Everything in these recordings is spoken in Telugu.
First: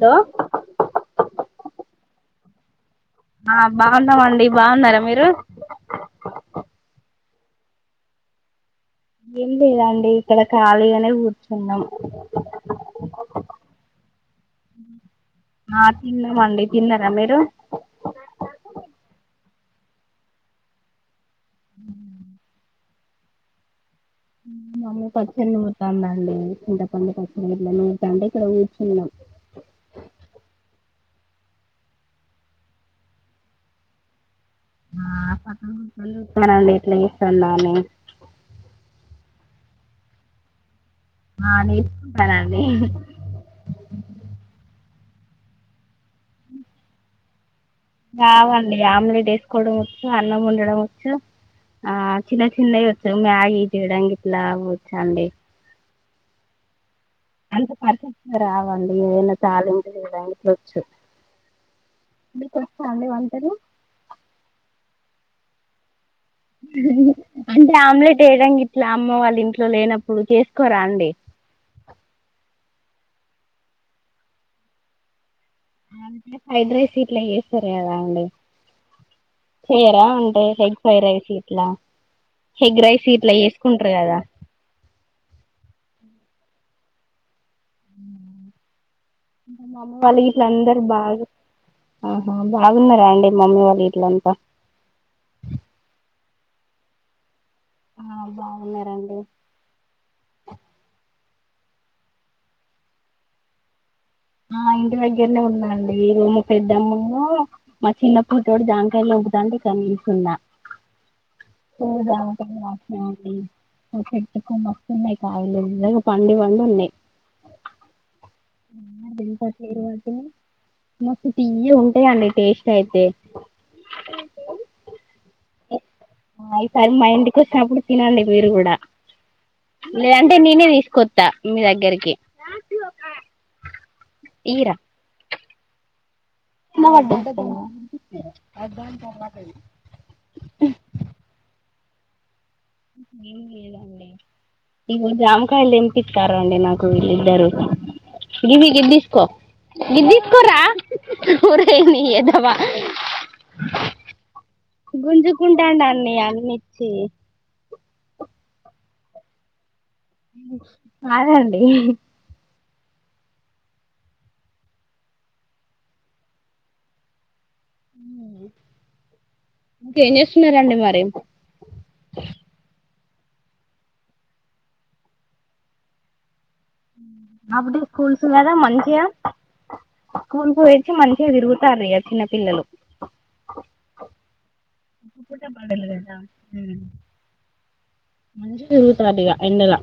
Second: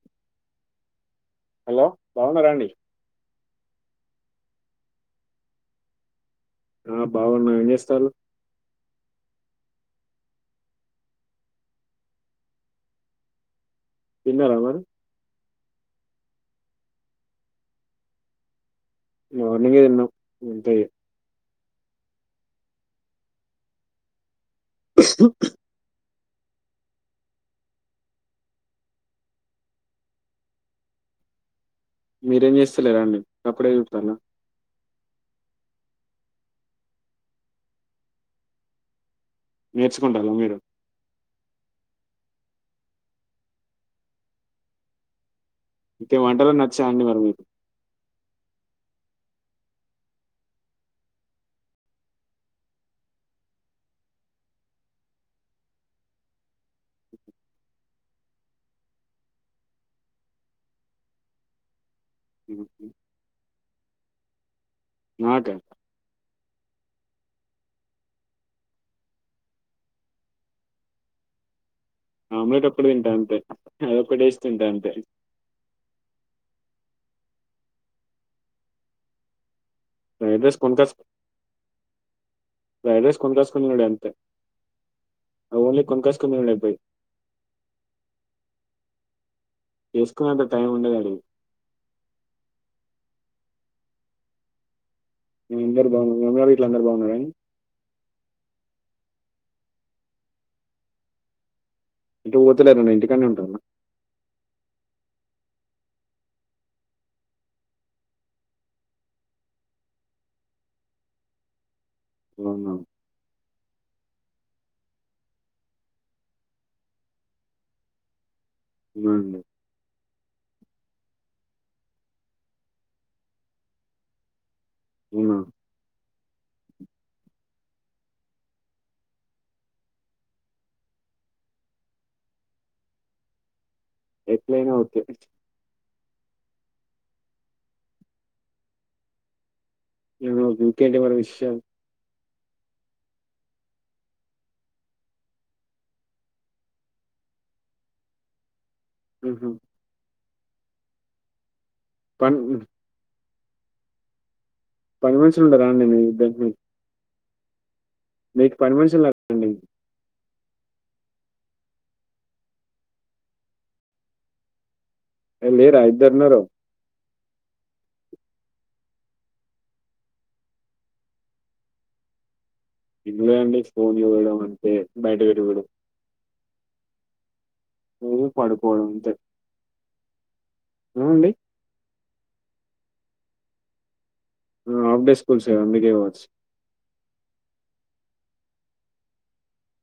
దా హలో బాగున్నారాఅండి ఆ బాగున్నామండి బాగున్నారా మీరు ఆ బాగున్నా ఏం చేస్తాళ్ళు ఏం లేదండి ఇక్కడ ఖాళీగానే కూర్చున్నాం తిన్నారా మరి ఆ తిన్నామండి తిన్నారా మీరు మార్నింగే తిన్నాం అంతే ఇగ [inaudible] మమ్మీ పచ్చడి నూరుతాంది అండి ఉ చింతపండు పచ్చడి గిట్ల నూరుతాంటే ఇక్కడ కూర్చున్నాము మీరేం చేస్తలేరా అండి తప్పుడే చూతల్ల ఆ పక్కన కూర్చొని చూత్తాన అండి ఎట్లా చేస్తాంది అని నేర్చుకుంటాలా మీరు ఆ నేర్చుకుంటాన అండి ఇంకా ఏం వంటలు అన్ని వచ్చా అండి మరి మీకు రావండి ఆమ్లెట్ ఏసుకోవడం వచ్చు అన్నం వండడం వచ్చు ఆ చిన్న చిన్నవి వచ్చు మ్యాగీ చేయడం గీట్లా వచ్చు అండి అంత పర్ఫెక్ట్గా రావండి ఏదైనా తాలింపు చేయడానికి వచ్చు మీకొచ్చా అండి వంటలు మాట అంటే ఆమ్లెట్ వేయడాం గీట్లా అమ్మ వాళ్ళు ఇంట్లో లేనప్పుడు చేసుకోరా అండి ఆమ్లెట్ ఒక్కటీ తింటా అంతే అదొక్కటేసి తింటా అంతే ఆ అంటే ఫ్రైడ్ రైస్ ఇట్లా జెస్తారు కదా అండి చేయరా అంటే ఫ్రైడ్ రైస్ ఎగ్ కొనుకాసు ఫ్రైడ్ రైస్ గిట్ల హెగ్ ఫ్రైడ్ రైస్ గిట్లా కొనుకాసుకుని చేసుకుంటారు అంతే కదా ఓన్లీ కొనుకొచ్చుకొని తిను డే పోయి ఉ మమ్మీ వాళ్ళ గిట్ల చేసుకునేంత టైం అందరు ఉండదు అది బాగు ఆహా బాగున్నారా అండి మమ్మీ వాళ్ళ గిట్ల అంత మేం అందరు బాగున్నామ మీ మమ్మీ వాళ్ళ గిట్ల అందరు బాగున్నారన ఆ బాగున్నారండీ ఎటు పోతలేరుండి ఇంటికనే ఉంటాలా ఆ ఇంటి దగ్గరనే ఉన్నాండి ఈ రోజు పెద్దమ్మును మా చిన్న కూతురు జాంకాయలు తే తెంపుతా అంటే కడిగిస్తున్న [inaudible] ఫుల్లు జామకాయలు అవునా కాసినయ్యండి మా చేట్టుకు మాస్తున్నాయి కాయాలు నిజంగా పండు పండి ఉన్నాయి [inaudible] అవునా ఎవరు అండి? తెంపట్లేరు వాటిని మస్తు తీయ్యగుంటయండి టేస్ట్ అయితే [inaudible] అ ఈ సారి మా ఇంటికి వచ్చినప్పుడు తినండి మీరు కూడా లేదంటే నేనే తీసుకొస్తా మీ దగ్గరికి ఎట్లైనా ఈరా ఓకే [unintelligible] లేవకు ఇకేంటి మరో విషయలు ఏం లేదు అండి ఈగో జామకాయల తెపితారు అండి వీళ్ళిద్దరూ గిద్ది తీసుకో గిద్దిస్కోరా పండు పని మనుషులు ఉండరా గుంజుకుంటాండండి అండి మీ అన్ని ఇద్దరికీ అన్ని ఇచ్చి నీకు పని మనుషులు ఉన్నారా అండి ఆగ అండి ఏ లేరా ఇద్దరు ఉన్నారు ఇంకేం చేస్తున్నారండి మరి ఏం లే అండి ఫోన్ చూడడం అంతే బయట తిరుగుడు అఫ్ డే స్కూల్స్ నువ్వు కదా పడుకోవడం మంచిగా అంతే. స్కూల్ కు పోయేచ్చి ఆ! మంచిగా అండి. తిరుగుతారు ఇగ చిన్న పిల్లలు ఆ! హాఫ్ డే స్కూల్స్ ఇప్పుడే పాడిలు అందుకే కదా కావచ్చు. మంచిగా తిరుగుతారు ఇగ ఎండల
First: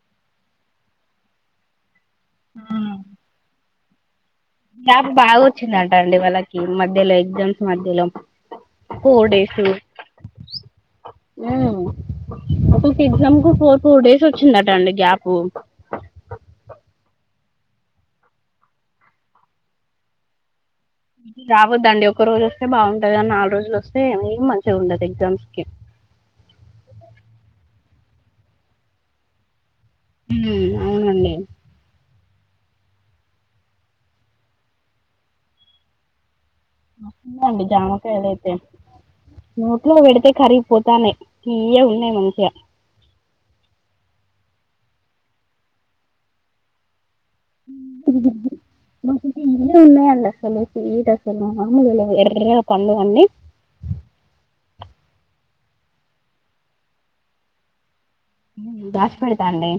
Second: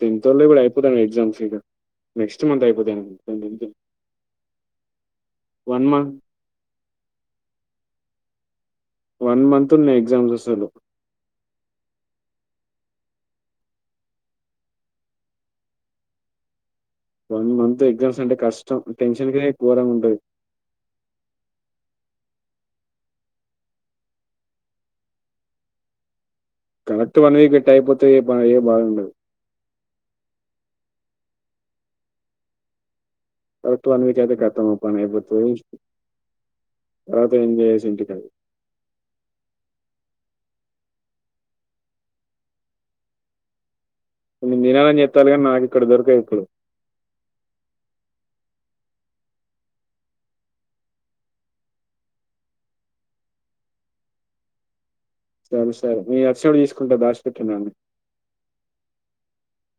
టెన్త్ ఓలయే కూడా అయిపోతానాయి ఎగ్జామ్స్ ఇగ నెక్స్ట్ మంత్ అయిపోతే అనుకుంటా [inaudible] గ్యాబ్ బాగా వచ్చిందంట మంత్ అండి వాళ్ళకి మధ్యలో ఎగ్జామ్స్ మధ్యలో ఫోర్ డేస్ మంత్ ఉహు ఉన్నయి ఎగ్జామ్స్ అసలు. ఒక్కొక్క ఎగ్జామ్స్ కి ఫోర్ ఫోర్ డేస్ వచ్చిందటండి గ్యాప్ వన్ మంత్ ఎగ్జామ్స్ అంటే కష్టం టెన్షన్ కే గోరంగా ఉంటది రావద్దండి ఒక రోజు వస్తే బాగుంటది కానీ నాలుగు రోజులు వస్తే ఏం మంచిగా ఉండదు ఎగ్జామ్స్ కి కరెక్ట్ వన్ వీక్ ఎట్టా అయిపోతే ఏ ఇబ్బ ఎ బాధ ఉండదు హు అవునండి అవుత్వ మీటయితే కట్టము అబ్బ రేపటి రోజు అండి జామకాయలైతే, నోట్లో వెడితే కరిగిపోతాన్నై, తీయగున్నయ్ మంచిగా. కొన్ని తినమని చెప్తాల్లు గని నాకు ఇక్కడ దొరకయి ఇప్పుడు. మ్మ్మ్మ్ మాకు ఫుల్లు ఉన్నాయండి అసలు, స్వీటు అసలు, మామూలుగ లేవ్ ఎర్రగా పండు అన్నీ సరే సరే నేనచ్చినపుడు తీసుకుంట దాశిపెట్టు నాకు. దాచి పెడతాండి.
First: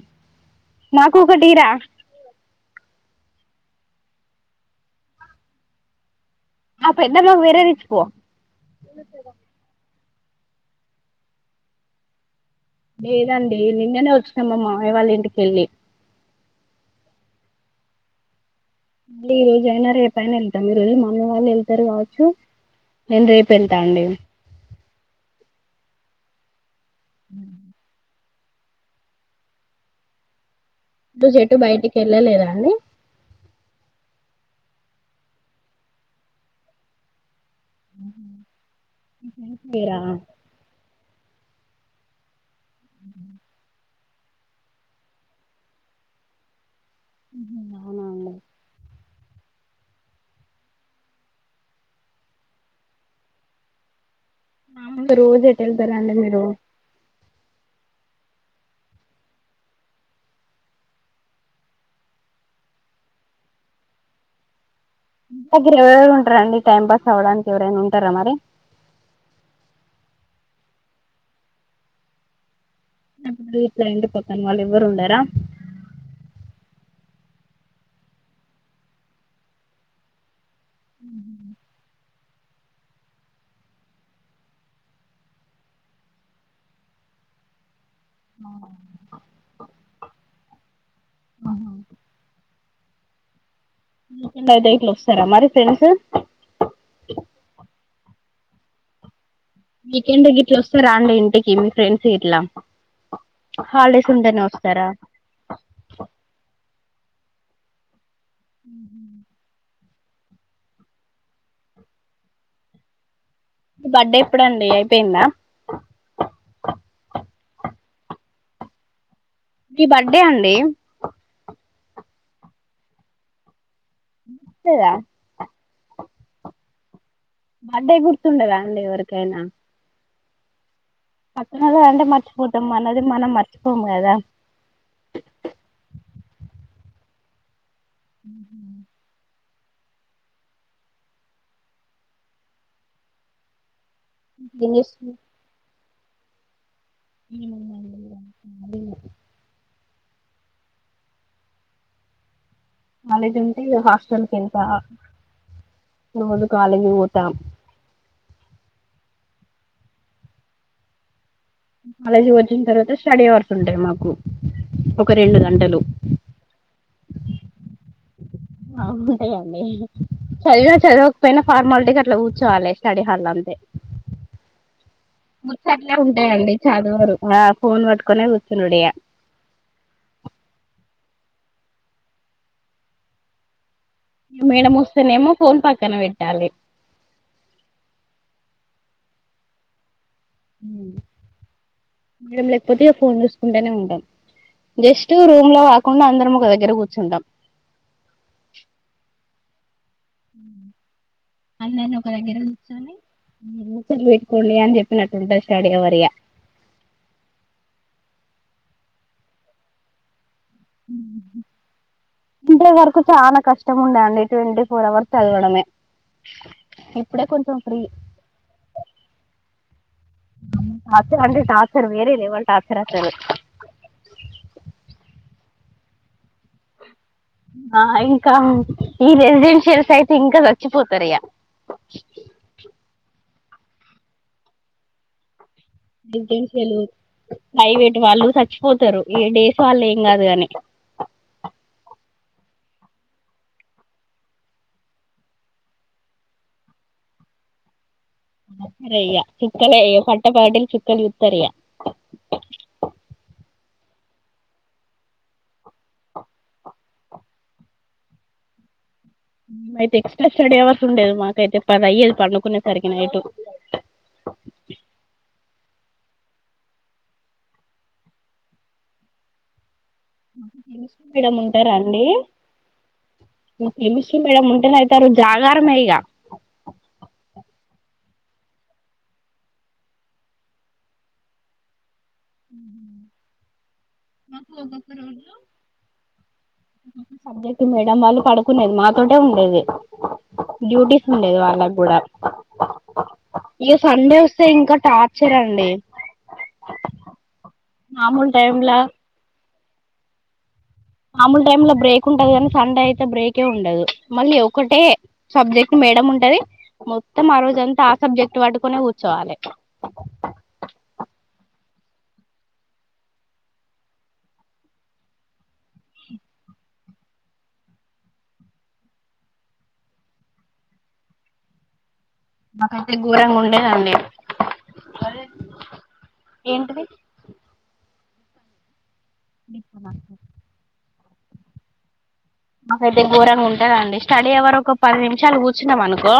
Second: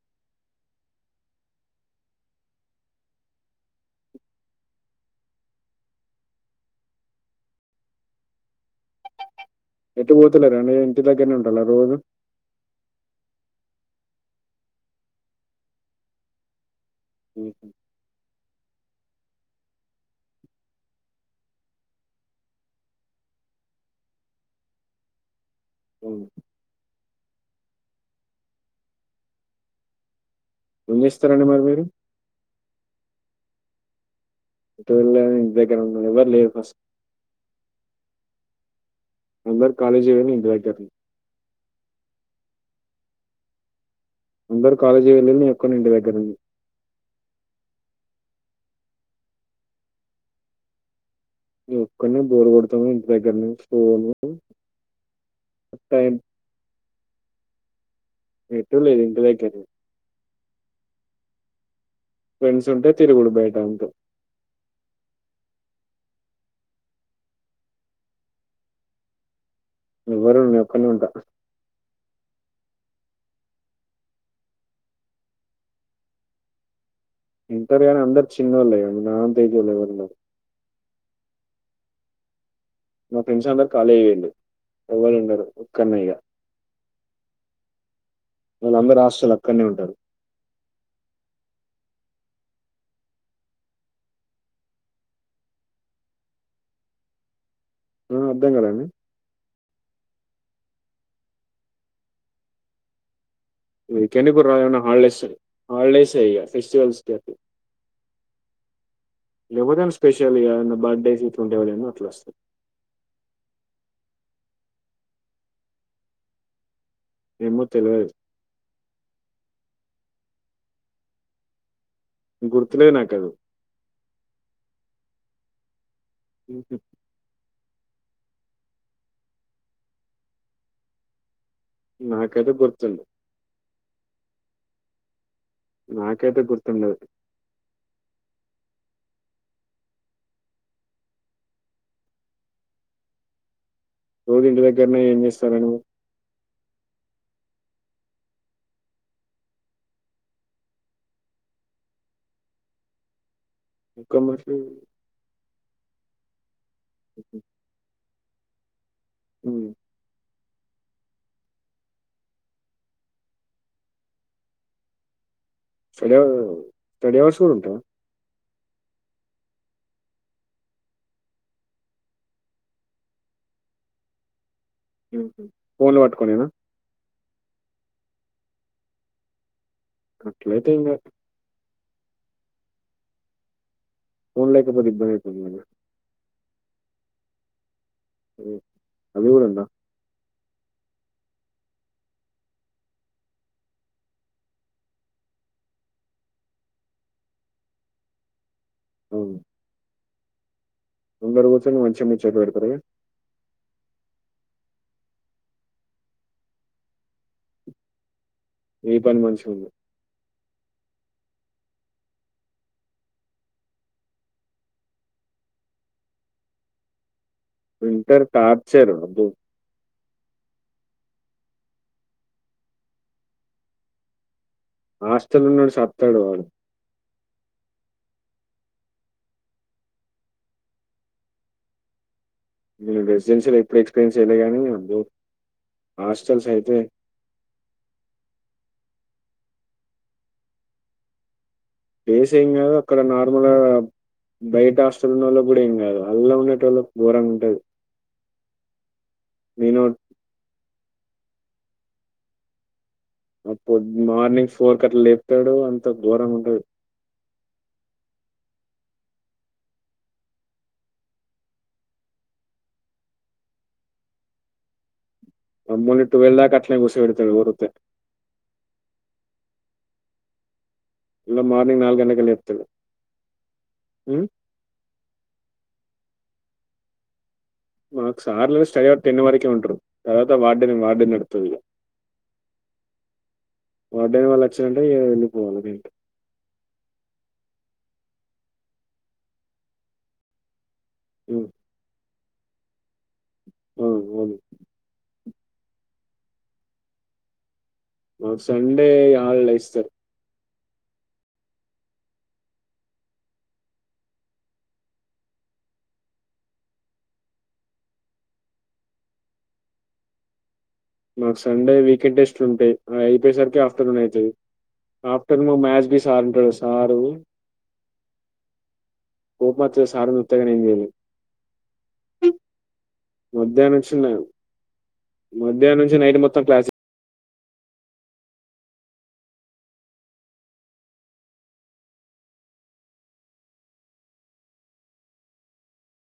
అప ఎ మాకు వర ఎచి పో ఎటు పోతలేర అండి, ఇంటి దగ్గరనే ఉంటాల్లా రోజు? లేదండి నిన్నేనే వచ్చినం మా మావయ్య వాళ్ళ ఇంటికెళ్ళి. మ్మ్. మళ్ళీ ఈ రోజయినా రేపయినా వెళ్తాం, ఈరోజు మమ్మీ వాళ్ళు వెళ్తరు కావచ్చు. నేను రేపెళ్తా అండి. అవును. ఉమ్ ఏం నటు చేస్తారండి చెట్టు మరి మీరు బయటికి ఎళ్ళలేదా అండి? చూల్లే ఇంటి దగ్గర ఉన్నా, ఎవ్వరు లేరు ఫస్ట్ అందారు మీరా కాలేజ్ వోన్ ఇంటి దగ్గరనే అందరు కాలేజీ వెళ్లిర్రు నేనొక్కన్నే ఇంటి దగ్గరున్న. ఉహు అవునా అండి. ఒక్కడినే బోరు కొడతా ఇంటి దగ్గర్నే స్ని రోజు ఎట్ ఎళ్తారండి మీరు? ఎటు లేదు ఇంటి దగ్గర్నే ఫ్రెండ్స్ ఉంటే తిరుగుడు బయట అంతే. టి దగ్గర ఎవరెవరు ఉంట రండి, టైం పాస్ అవ్వడానికి ఎవరైనా ఉంటరా మరి? వరు నేనొక్కన్నే ఉంట. ఇట్లా ఇంటి పక్కన వాళ్లు ఎవరు ఉండరా? ఉంటరు కానీ అందరు చిన్నోల్లె అండి, నా అంత ఏజ్ వాళ్ళు ఎవరున్నరు. మా ఫ్రెండ్స్ అందరూ కాలేజ్ పోయిల్లు, ఎవలు ఉండరు ఒక్కన్నే ఇగ వాళ్ళు అందరూ హాస్టల్ అక్కన్నే ఉంటరు. అయితే ఇట్ల వస్తరా మరి ఫ్రెండ్స్? ఆ అర్థం కాలే అండి. వీకెండ్ గిట్లా ఓస్తారా అండి ఇంటికి మీ ఫ్రెండ్స్ గిట్లా? వీకెండ్ కి రారు గని హాలిడేస్, హాలిడేసే ఇగ ఫెస్టివల్స్ ఉహు లేకపోతే ఏమన్న స్పెషల్ ఇగ, ఏమన్న బర్త్డేస్ ఇట్ల ఉంటే ఎవలైన వస్తరు. బర్త్డే ఎప్పుడండి అయిపోయిందా? ఏమో తెల్వది మీ బర్డే అండి. గుర్తులేదు నాకది. లేదా [inaudible] బర్డే గుర్తుండదా అండి ఎవరికైనా? పక్కనోళ్లది అంటే నాకైతే మర్చిపోతం, మనది గుర్తుండదు మర్చిపోము కదా. నాకేతే గుర్తుండదు. ఉహు రోజు ఇంటి దగ్గరనే ఏం చేస్తారండి. ఏముందండిగ కాలేజ్ ఉంటే ఒక్క హాస్టల్కి మనిషి ఎల్త, ఆ కాలేజ్ వోత ఉ కాలేజీ వచ్చిన తర్వాత స్టడీ అవర్స్ ఉంటాయి మాకు ఒక రెండు గంటలు స్టడీ అవర్ థర్డీ అవర్స్ కూడా ఉంటాయ అ ఉంటాయి అండి చదిగా చదవకపోయినా ఫార్మాలిటీకి అట్లా కూర్చోవాలి స్టడీ హాల్ లో అంతే [inaudible] ముచ్చట్లే ఫోన్లు పట్టుకోనేనా ఉంటాయండి చదువరు ఆ ఫోన్ పట్టుకనే కూర్చనుడియా అట్లయితే ఇంగ ఫోన్ మేడం లేకపోతే ఇబ్బంది వస్తేనేమో అవుతుంది ఫోన్ కదా పక్కన పెట్టాలి ఉ అది కూడా ఉందా ఉ లేకపోతే ఫోన్ చూసుకుంటేనే ఉంటాం జస్ట్ రూమ్ లో కాకుండా అందరం ఒక దగ్గర కూర్చుంటాం అవును ఉ అందరు కూర్చొని అందరినీ మంచిగా ఒక దగ్గర ముచ్చట్లు పెడతారు కదా. కూర్చొని ముచ్చట్లు పెట్టుకోండి ఇగ అని చెప్పినట్టు ఉంటది స్టడీ ఆవర్ ఇగ మీ పని మంచిగుంది ఉహు ఇంత వరకు చాలా కష్టం ఉండండి ట్వంటీ ఫోర్ అవర్స్ చదవడమే [inaudible] ఇప్పుడే కొంచెం ఫ్రీ ఇంటర్ టార్చర్ అబ్బో టార్చర్ అంటే టార్చర్ వేరే లేవల్ టార్చర్ అసలు హాస్టల్ లో ఉన్నోడు సత్తాడు వాడు ఆ ఇంకా ఈ రెసిడెన్షియల్స్ అయితే ఇంకా చచ్చిపోతారు ఇగ [unintelligible] నేను రెసిడెన్సియల్ ఎప్పుడు ఎక్స్పీరియన్స్ చేయలే కానీ రెసిడెన్షియల్ ప్రైవేట్ వాళ్ళు చచ్చిపోతారు ఏ డేస్ వాళ్ళు ఏం కాదు కాని డేస్ ఎమ్ కాదు అక్కడ నార్మలా బయట హాస్టల్ ఉన్నళ్ళ కూడా ఏం కాదు అల్ల్లో ఉన్నటోల్లు ఘోరంగా ఉంటది అయ్య చుక్కలే నేను ఇగ పట్టపాటిల్ చుక్కలు చుత్తారు ఇగ పొద్ మార్నింగ్ ఫోర్ కట్లా లేపుతాడు అంత ఘోరంగా ఉంటది ఉ మేమైతే ఎక్స్ట్రా స్టడీ అవర్స్ ఉండేది మాకి అయితే పది అయ్యేది పండుకునేసరికి నైట్ మమ్మల్ని టువల్ దాకా అట్లే కూర్చోబెడతాడు వర్లితే కెమిస్ట్రీ మేడం మళ్ళా ఉంటారా మార్నింగ్ అండి గంటలకే లేపుతాడు. కెమిస్ట్రీ హ్మ్. మేడం ఉంటె ఆరోజు జాగారమే ఈగా మాకు సార్లు స్టడీ అ టెన్ వరకే ఉంటారు తర్వాత వార్డని వార్డెన్ నడుతుంది ఇగా ఉహు వార్డెన్ వాళ్ళు వచ్చింటే వెళ్ళిపోవాలి ఇగ సబ్జెక్ట్ మేడం వాళ్ళు పడుకునేది మాతోటే ఉండేది డ్యూటీస్ ఉండేది హ్మ్. వాళ్ళకి కూడా ఇక అవును. సండే అవును. వస్తే ఇంకా టార్చర్ అండి మామూలు మాకు టైమ్లా సండే హాల్ డే ఇస్తారు మామూలు టైమ్ లో బ్రేక్ ఉంటదు కానీ సండే అయితే బ్రేకే ఉండదు మళ్ళీ ఒకటే సబ్జెక్ట్ మేడం ఉంటది మొత్తం ఆ రోజ అంతా ఆ సబ్జెక్ట్ పట్టుకునే కూర్చోవాలి మాకు సండే వీకెండ్ టెస్ట్ లు ఉంటాయి అయిపోయసరికి ఆఫ్టర్నూన్ అయతది ఆఫ్టర్నూన్ మ్యాచ్ బి సార్ ఉంటాడు సారు కోపం వచ్చాది సార్ నీ చుత్త గానీ ఎమ్ చేయలేం మాకైతె మధ్యాహ్నంచ్చిన్ నేను మధ్యాహ్నుంచి నైట్ మొత్తం క్లాసి ఏంటిది ఇ కున్న నే మాకైతే ఘోరంగుంటదండి స్టడీ అవరు ఒక పది నిమిషాలు కూర్చున్నాం అనుకో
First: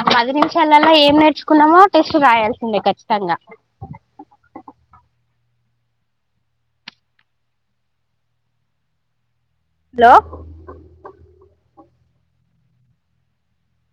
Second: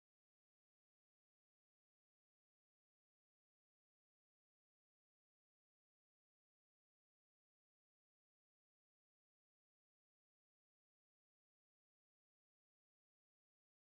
ఆ పది నిమిషాలల్ల ఏం నేర్చుకున్నమో టెస్ట్ రాయాల్సిందే ఖచ్చితంగా అ లో